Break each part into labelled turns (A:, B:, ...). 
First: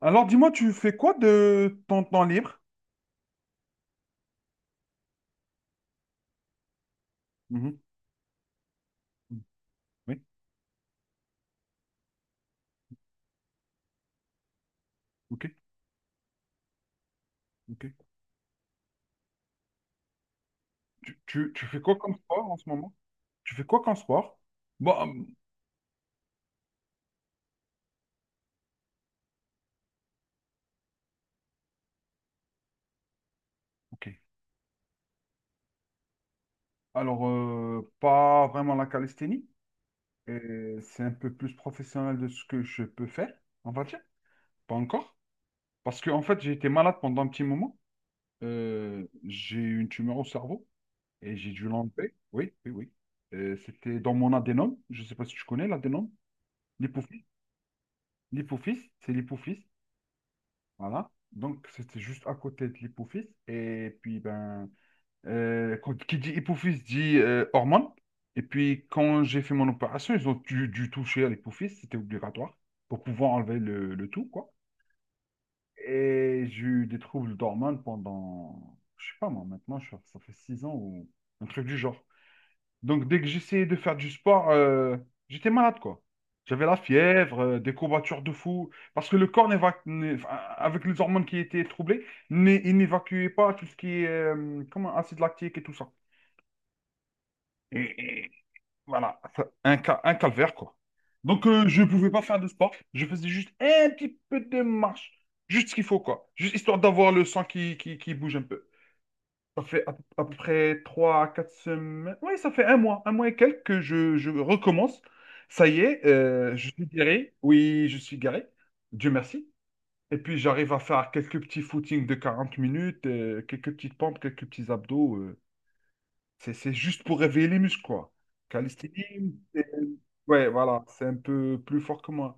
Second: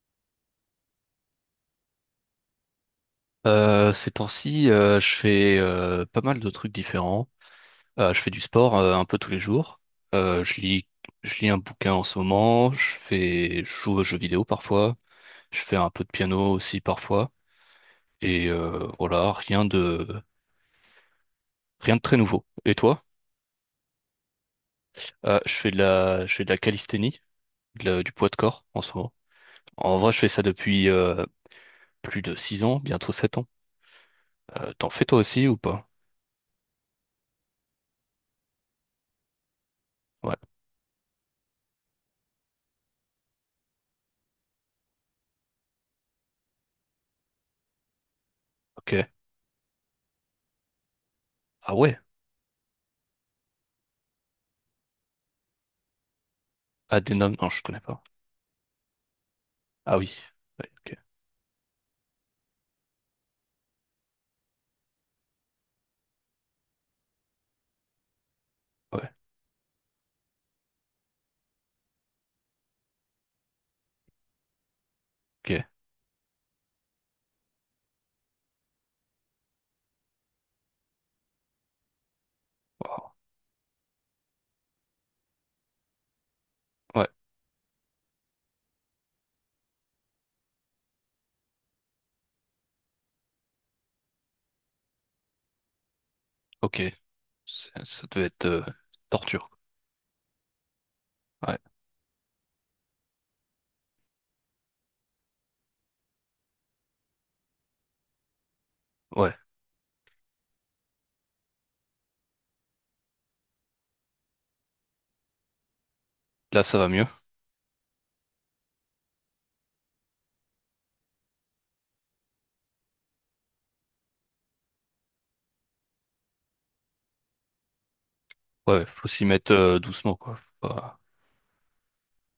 A: Alors, dis-moi, tu fais quoi de ton temps libre?
B: Ces temps-ci, je fais pas mal de trucs différents.
A: Mhm.
B: Je fais du sport un peu tous les
A: Mhm.
B: jours.
A: Oui,
B: Euh, je lis, je lis un bouquin en ce moment. Je joue aux jeux vidéo parfois.
A: ok,
B: Je fais un peu de piano aussi parfois.
A: ok.
B: Et voilà,
A: Tu fais quoi
B: rien de
A: comme
B: très nouveau.
A: sport en ce
B: Et
A: moment?
B: toi?
A: Tu fais quoi comme sport? Bon,
B: Je fais de la calisthénie, du poids de corps en ce moment. En vrai, je fais ça depuis plus de 6 ans, bientôt 7 ans.
A: ok.
B: T'en fais toi aussi ou pas?
A: Alors, pas vraiment la calisthénie.
B: Ouais,
A: Et c'est un peu plus professionnel de ce que je peux faire, on va dire. Pas encore. Parce que, en fait, j'ai été malade pendant un petit moment.
B: ok.
A: J'ai eu une tumeur au cerveau et j'ai dû
B: Ah ouais.
A: l'enlever. Oui, oui, oui. C'était dans mon adénome. Je ne sais pas si tu connais l'adénome. L'hypophyse.
B: Adenom, non, je connais pas.
A: L'hypophyse, c'est l'hypophyse.
B: Ah oui. Ouais, ok.
A: Voilà. Donc, c'était juste à côté de l'hypophyse. Et puis, ben, qui dit hypophyse dit hormone. Et puis,
B: Ouais.
A: quand j'ai fait mon opération, ils ont dû toucher à l'hypophyse. C'était obligatoire pour pouvoir enlever le tout, quoi.
B: Ok.
A: Et j'ai eu des troubles d'hormones pendant, je sais pas moi, maintenant, ça fait 6 ans ou un truc du genre. Donc,
B: Wow.
A: dès que j'essayais de faire du sport, j'étais malade, quoi. J'avais la
B: Ouais.
A: fièvre, des courbatures de fou, parce que le corps, enfin, avec les hormones qui étaient troublées, il n'évacuait pas tout ce qui est comment, acide lactique et tout ça.
B: Ok. Ça
A: Et,
B: devait
A: et
B: être
A: voilà,
B: torture.
A: un calvaire, quoi. Donc,
B: quoi. Ouais.
A: je ne pouvais pas faire de sport. Je faisais juste un petit peu de marche, juste ce qu'il faut, quoi. Juste histoire d'avoir le sang qui bouge un peu.
B: Ouais.
A: Ça fait à peu près 3 à 4 semaines. Oui, ça fait un mois et quelques que je recommence. Ça y est,
B: Là,
A: je
B: ça
A: suis
B: va mieux.
A: guéri. Oui, je suis guéri. Dieu merci. Et puis j'arrive à faire quelques petits footings de 40 minutes, quelques petites pompes, quelques petits abdos. C'est juste pour réveiller les muscles, quoi.
B: Ouais. Faut s'y
A: Calisthénie,
B: mettre
A: c'est-
B: doucement, quoi.
A: ouais,
B: Faut
A: voilà,
B: pas-
A: c'est un peu plus fort que moi.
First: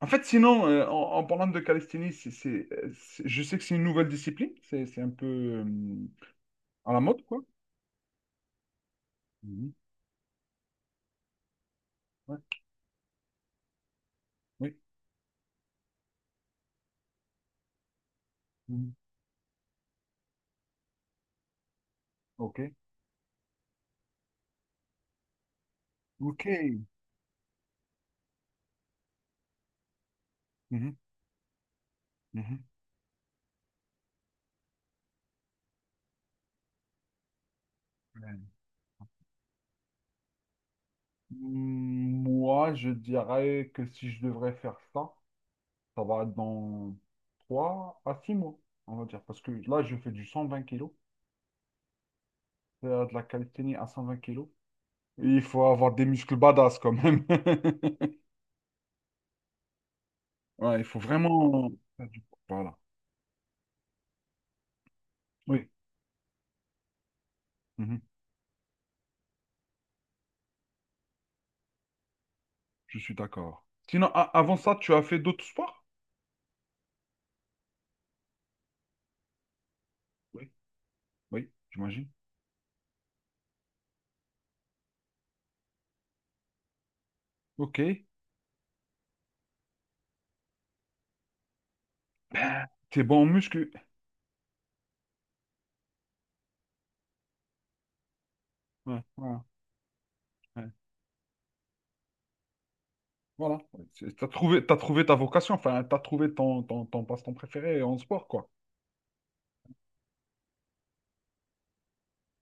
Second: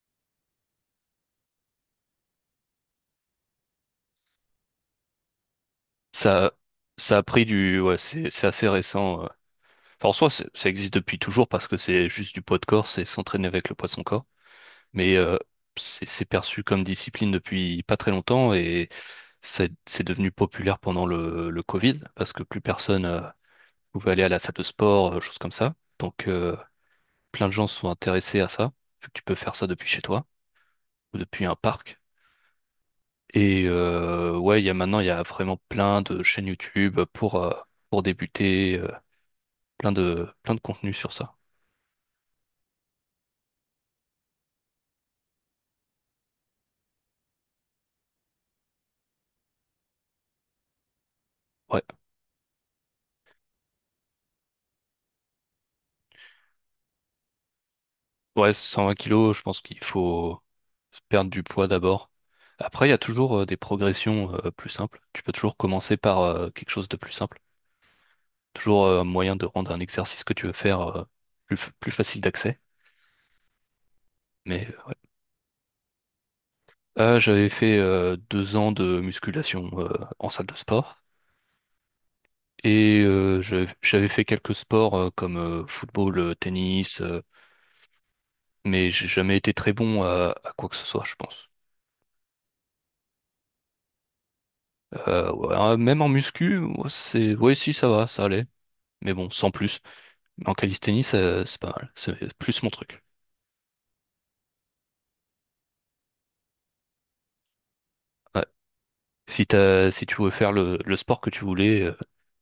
A: En fait, sinon, en parlant de calisthénie, je sais que c'est une nouvelle discipline. C'est un peu
B: Ça,
A: à la
B: ça
A: mode,
B: a
A: quoi.
B: pris du. Ouais. C'est assez récent.
A: Mhm.
B: Enfin, en soi, ça existe depuis toujours parce que c'est juste du poids de corps, c'est s'entraîner avec le poids de son corps.
A: Oui.
B: Mais c'est perçu comme discipline depuis pas très longtemps et
A: Mhm.
B: c'est devenu populaire pendant le Covid parce que
A: Ok.
B: plus personne pouvait aller à la salle de sport, choses comme ça. Donc,
A: Ok.
B: plein de gens sont intéressés à ça, vu que tu peux faire ça depuis chez toi
A: Mhm.
B: ou depuis un parc.
A: Mhm.
B: Et ouais, il y a vraiment plein de chaînes YouTube pour
A: Ouais.
B: débuter, plein de contenus sur ça.
A: Mm, moi, je dirais que si je devrais faire ça, ça va être dans 3 à 6 mois, on va dire. Parce que là, je fais du 120 kilos,
B: Ouais,
A: faire de la calisthénie à 120 kilos. Et il faut avoir des muscles badass quand même.
B: ouais, 120 kilos, je pense qu'il faut
A: Ouais, il faut
B: perdre du poids
A: vraiment faire
B: d'abord.
A: du poids. Voilà.
B: Après, il y a toujours des progressions plus simples. Tu peux toujours
A: Oui,
B: commencer par quelque chose de plus simple.
A: mhm.
B: Toujours un moyen de rendre un exercice que tu veux faire plus facile d'accès.
A: Je suis d'accord. Sinon, avant
B: Mais
A: ça, tu
B: ouais.
A: as fait d'autres sports?
B: Ah, j'avais fait 2 ans de musculation en salle
A: Oui.
B: de sport.
A: Oui, j'imagine.
B: Et j'avais fait quelques sports comme football, tennis,
A: Ok.
B: mais j'ai jamais été très bon à quoi que ce soit, je pense.
A: T'es bon en muscu.
B: Ouais, hein, même en muscu, ouais, ouais, si ça va, ça allait.
A: Ouais,
B: Mais bon,
A: ouais,
B: sans plus. Mais en
A: ouais.
B: calisthénie, c'est pas mal. C'est plus mon truc.
A: Voilà. T'as trouvé ta vocation, enfin, t'as trouvé ton passe-temps préféré en sport,
B: Ouais.
A: quoi.
B: Si tu veux faire le sport que tu voulais,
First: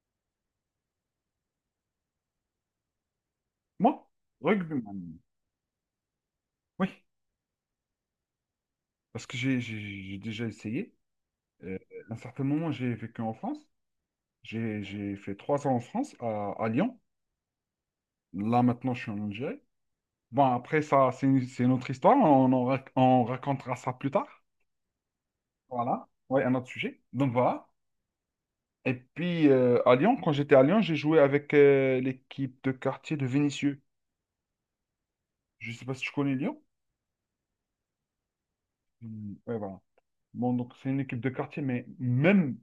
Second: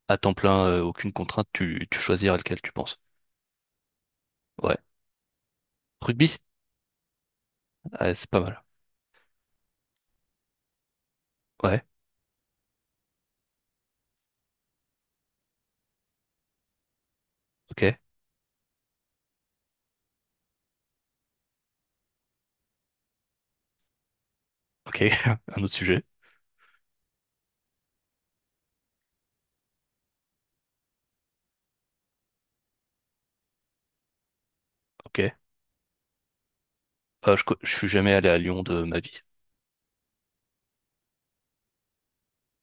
B: à temps plein, aucune contrainte, tu choisiras lequel tu penses.
A: Moi,
B: Ouais.
A: rugbyman.
B: Rugby?
A: Oui,
B: Ah, c'est pas mal.
A: parce que j'ai déjà essayé. Euh,
B: Ouais,
A: à un certain moment, j'ai vécu en France. J'ai fait 3 ans en France, à Lyon.
B: ok,
A: Là, maintenant, je suis en Algérie. Bon, après, ça, c'est une autre histoire. On racontera ça plus tard.
B: ok. Un autre sujet.
A: Voilà. Ouais, un autre sujet. Donc, voilà. Et puis, à Lyon, quand j'étais à Lyon, j'ai joué avec l'équipe de quartier de Vénissieux.
B: Ok.
A: Je ne sais pas si tu connais Lyon.
B: Ah, je suis jamais allé à Lyon de ma vie.
A: Mm, ouais, voilà. Bon, donc c'est une équipe de quartier, mais même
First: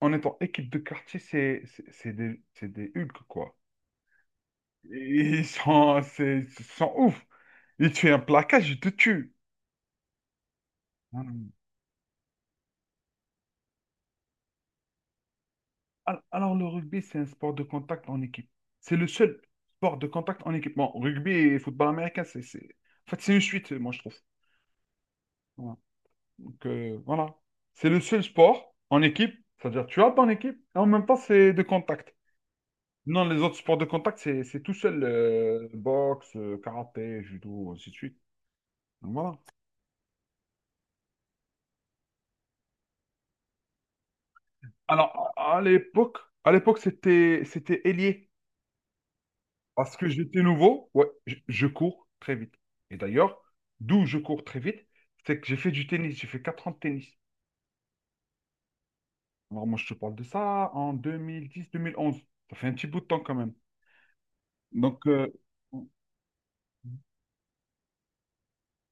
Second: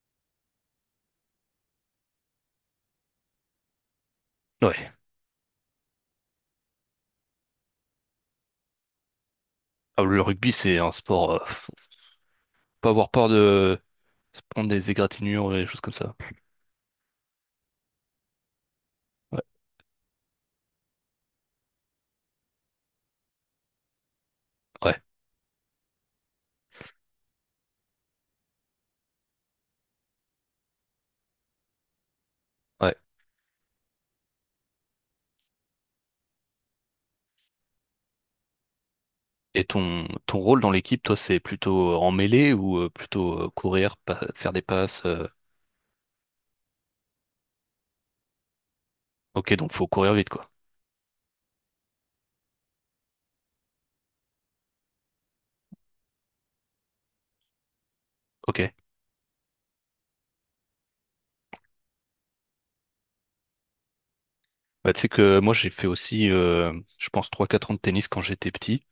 A: en étant équipe de quartier, c'est des Hulk, quoi.
B: Ouais.
A: Ils sont ouf. Ils tuent un placage, ils te tuent.
B: Ah, le rugby, c'est un sport. euh,
A: Mm.
B: faut pas avoir peur de se prendre des égratignures et des choses comme ça.
A: Alors, le rugby, c'est un sport de contact en équipe. C'est le seul
B: Ouais,
A: sport de contact en équipe. Bon, rugby et football américain. En fait, c'est une suite, moi, je trouve.
B: ouais,
A: Voilà. Donc, voilà. C'est le seul sport en équipe, c'est-à-dire tu as ton équipe, et en même temps, c'est de contact.
B: ouais.
A: Non, les autres sports de contact, c'est tout seul. Boxe, karaté, judo, ainsi de suite. Donc, voilà.
B: Et ton rôle dans l'équipe, toi, c'est plutôt en mêlée ou plutôt faire des passes.
A: Alors, à l'époque, c'était ailier.
B: Ok, donc faut
A: Parce que
B: courir vite,
A: j'étais
B: quoi.
A: nouveau, ouais, je cours très vite. Et d'ailleurs, d'où je cours très vite, c'est que j'ai fait du tennis. J'ai fait 4 ans de tennis.
B: Ok.
A: Alors, moi, je te parle de ça en 2010-2011. Ça fait un petit bout de temps quand même.
B: Bah, tu
A: Donc,
B: sais que moi, j'ai fait aussi, je pense, trois quatre ans de tennis quand j'étais petit.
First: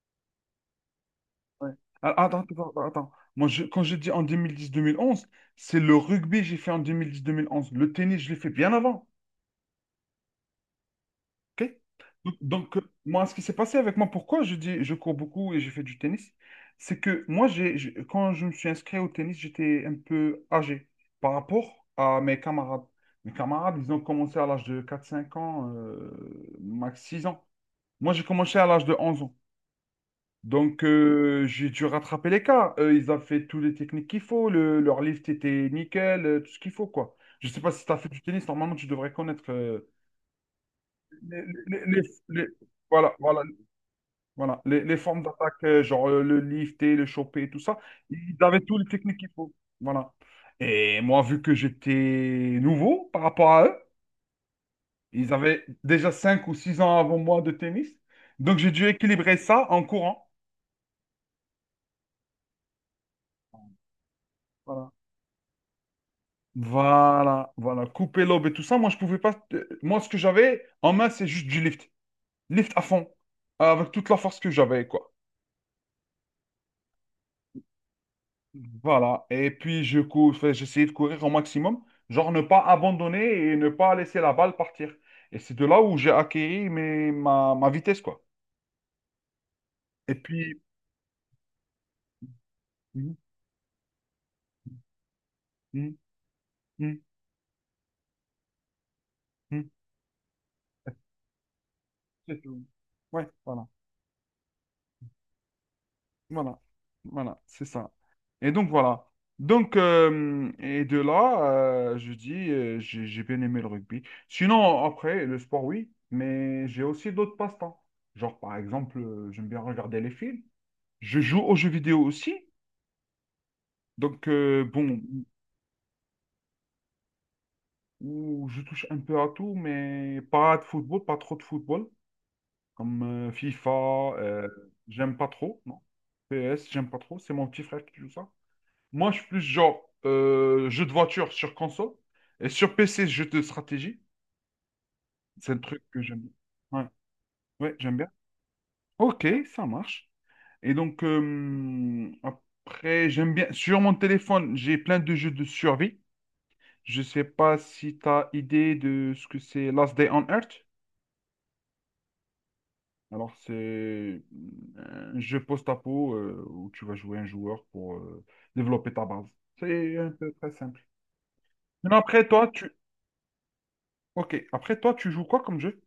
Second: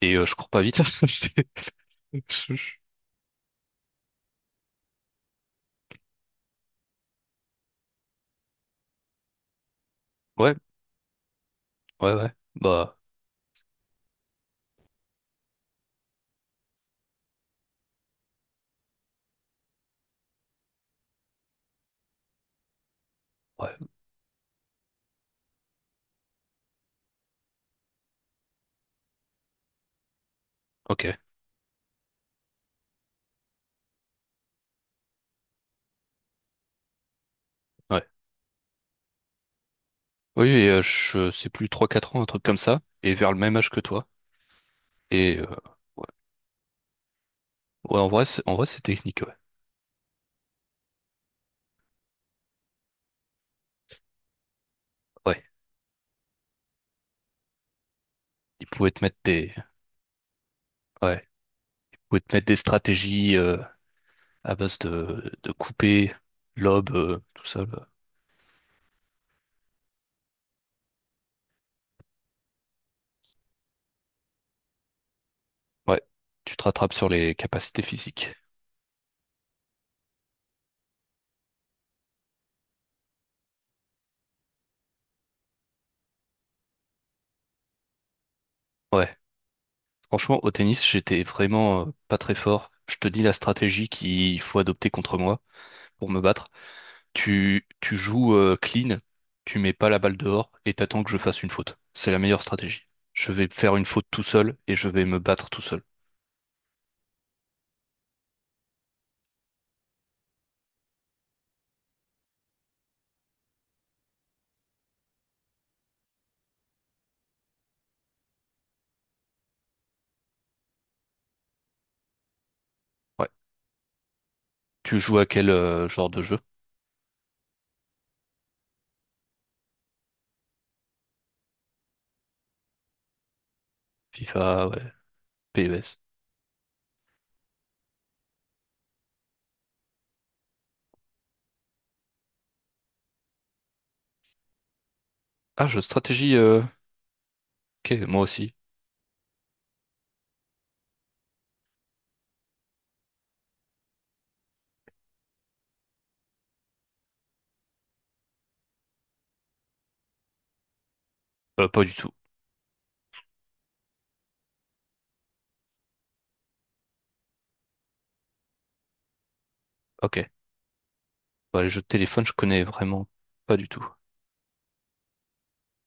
B: Et je cours pas vite. C'est-
A: ouais. Ah, attends,
B: je-
A: attends,
B: je-
A: attends, attends. Moi, quand je dis en deux mille dix, mille onze, c'est le rugby que j'ai fait en deux mille dix, mille onze. Le tennis, je l'ai fait bien avant.
B: Ouais,
A: Ok.
B: ouais, ouais.
A: Donc,
B: Bah,
A: moi, ce qui s'est passé avec moi, pourquoi je dis je cours beaucoup et j'ai fait du tennis, c'est que moi, quand je me suis inscrit au tennis, j'étais un peu âgé par rapport à mes camarades. Mes camarades,
B: ouais,
A: ils ont commencé à l'âge de 4, 5 ans, max 6 ans. Moi, j'ai commencé à l'âge de 11 ans. Donc,
B: ok.
A: j'ai dû rattraper l'écart. Ils ont fait toutes les techniques qu'il faut. Leur lift était nickel, tout ce qu'il faut, quoi. Je sais pas si tu as
B: Ouais.
A: fait du tennis. Normalement, tu devrais connaître
B: Oui, et je
A: les,
B: sais plus,
A: les-
B: trois
A: les-
B: quatre ans, un truc
A: les-
B: comme ça,
A: voilà,
B: et vers le
A: voilà,
B: même âge que toi.
A: voilà, les formes
B: Et
A: d'attaque,
B: ouais.
A: genre le lifter, le choper, tout ça.
B: Ouais,
A: Ils
B: en
A: avaient
B: vrai,
A: toutes
B: c'est
A: les techniques
B: technique,
A: qu'il
B: ouais.
A: faut. Voilà. Et moi, vu que j'étais nouveau par rapport à eux, ils
B: Ouais.
A: avaient déjà 5 ou 6 ans avant moi de tennis. Donc,
B: Ils
A: j'ai dû
B: pouvaient te mettre
A: équilibrer
B: des.
A: ça en courant.
B: Ouais. Ils pouvaient te mettre des stratégies à base
A: Voilà.
B: de couper, lobe, tout
A: Voilà,
B: ça.
A: voilà,
B: là.
A: couper l'aube et tout ça. Moi, je pouvais pas. Moi, ce que j'avais en main, c'est juste du lift. Lift à fond, avec toute la force que j'avais, quoi.
B: Ouais. Tu te rattrapes sur les capacités physiques.
A: Voilà. Et puis, enfin, j'essayais de courir au maximum, genre ne pas abandonner et ne pas laisser la balle partir. Et c'est de là où j'ai acquis ma vitesse, quoi.
B: Ouais.
A: Et
B: Franchement, au
A: puis,
B: tennis, j'étais vraiment pas très fort. Je te
A: mhm,
B: dis la stratégie qu'il faut adopter contre moi
A: mhm,
B: pour me battre.
A: mhm,
B: Tu joues clean, tu
A: mhm.
B: mets pas la balle dehors et t'attends que je fasse une faute. C'est la
A: C'est
B: meilleure
A: tout.
B: stratégie.
A: Ouais,
B: Je vais
A: voilà,
B: faire une faute tout seul et je vais me battre tout seul.
A: voilà, voilà, c'est ça. Et donc voilà. Donc, et de là, je dis, j'ai bien aimé le rugby. Sinon, après, le sport, oui, mais j'ai aussi d'autres passe-temps. Genre, par exemple, j'aime bien regarder les films. Je joue aux jeux vidéo aussi.
B: Ouais.
A: Donc,
B: Tu
A: bon,
B: joues à quel genre de jeu?
A: où je touche un peu à tout, mais pas de football, pas trop de football. Comme FIFA, euh,
B: FIFA, ouais,
A: j'aime pas trop, non.
B: PES.
A: PS, j'aime pas trop. C'est mon petit frère qui joue ça. Moi, je suis plus genre jeu de voiture sur console. Et sur PC, jeu de stratégie. C'est un
B: Ah, jeu de
A: truc que j'aime bien.
B: stratégie,
A: Ouais, ouais, j'aime
B: ok,
A: bien.
B: moi aussi.
A: Ok, ça marche. Et donc, après, j'aime bien. Sur mon téléphone, j'ai plein de jeux de survie. Je sais pas si tu as idée de ce que c'est Last Day on Earth.
B: Pas du tout.
A: Alors, c'est un jeu post-apo où tu vas jouer un joueur pour développer ta base. C'est un
B: Ok.
A: peu très simple.
B: Bah, les jeux de
A: Mais
B: téléphone,
A: après,
B: je
A: toi,
B: connais
A: tu...
B: vraiment pas du tout.
A: Ok, après, toi, tu joues quoi comme jeu?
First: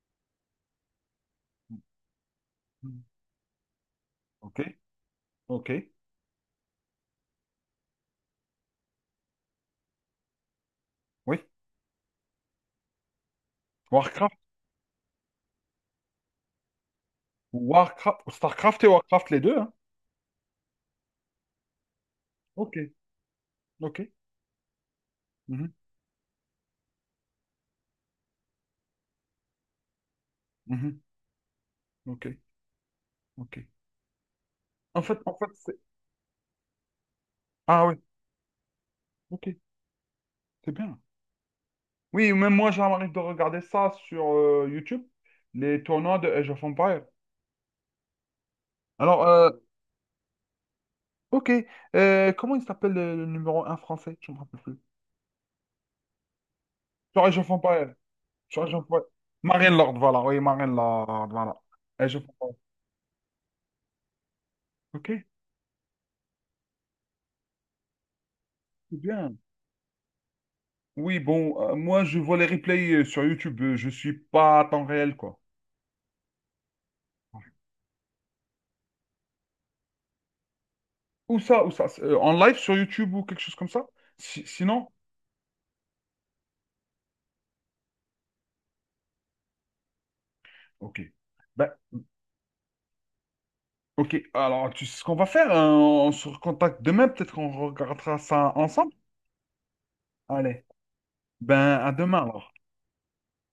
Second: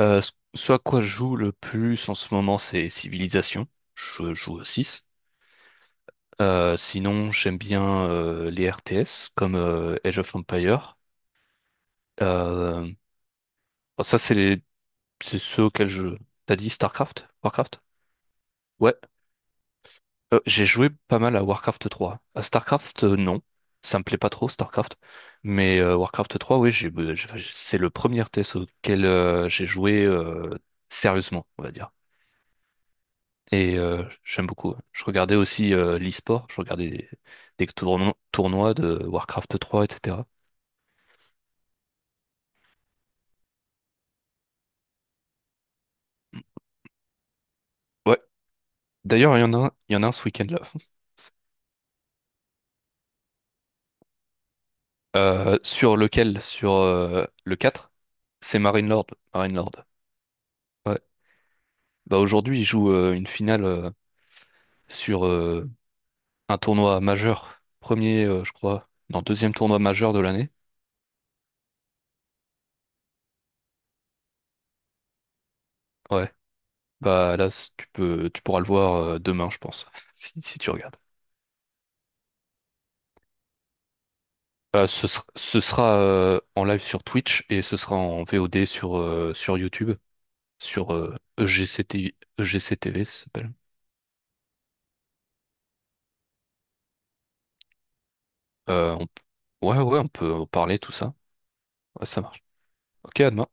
B: Ce à quoi je joue le plus en ce moment, c'est
A: Mhm.
B: Civilization. Je joue
A: Ok,
B: au 6.
A: ok,
B: Sinon, j'aime bien les RTS comme Age of Empire.
A: oui.
B: Euh, bon, ça,
A: Warcraft,
B: c'est ceux auxquels je... T'as dit StarCraft? Warcraft?
A: Warcraft, Starcraft et
B: Ouais.
A: Warcraft, les deux, hein.
B: J'ai joué pas mal à Warcraft 3. À
A: Ok,
B: StarCraft, non. Ça
A: ok.
B: me plaît pas trop, StarCraft.
A: Mhm,
B: Mais Warcraft 3, oui, enfin, c'est le premier test auquel j'ai joué
A: mhm,
B: sérieusement, on va dire.
A: ok, ok.
B: Et j'aime beaucoup, hein.
A: En
B: Je
A: fait, en
B: regardais
A: fait,
B: aussi
A: c'est...
B: l'e-sport,
A: Ah oui,
B: tournois de
A: ok,
B: Warcraft 3, etc.
A: c'est bien. Oui, même moi, j'arrive de regarder ça sur YouTube, les tournois de Age of Empires.
B: Ouais.
A: Alors,
B: D'ailleurs, il y en a un ce week-end là.
A: ok, comment il s'appelle le numéro 1 français? Je ne me rappelle plus.
B: Sur lequel? Sur
A: Sur Age of
B: le 4?
A: Empires,
B: C'est
A: sur Age of Empires.
B: Marinelord. Marinelord.
A: Marine Lord, voilà, oui, Marine
B: Ouais.
A: Lord, voilà. Age
B: Bah
A: of Empires.
B: aujourd'hui, il joue une finale
A: Ok,
B: sur un tournoi majeur, premier, je crois,
A: c'est
B: non,
A: bien.
B: deuxième tournoi majeur de l'année.
A: Oui, bon, moi je vois les replays sur YouTube, je suis pas à temps réel, quoi.
B: Ouais, bah là, tu pourras le voir demain, je pense, si tu regardes.
A: Où ça, où ça? C'est, en live sur YouTube ou quelque chose comme ça? Sinon?
B: Ce sera en live sur Twitch et ce sera en VOD sur YouTube, sur
A: Ok. Ben,
B: EGCT, EGCTV, ça s'appelle.
A: ok. Alors, tu sais ce qu'on va faire? Hein, on se recontacte demain, peut-être qu'on regardera ça ensemble.
B: Euh, on p- Ouais, ouais, on peut en
A: Allez.
B: parler, tout ça.
A: Ben, à
B: Ouais, ça
A: demain
B: marche.
A: alors.
B: Ok, à demain.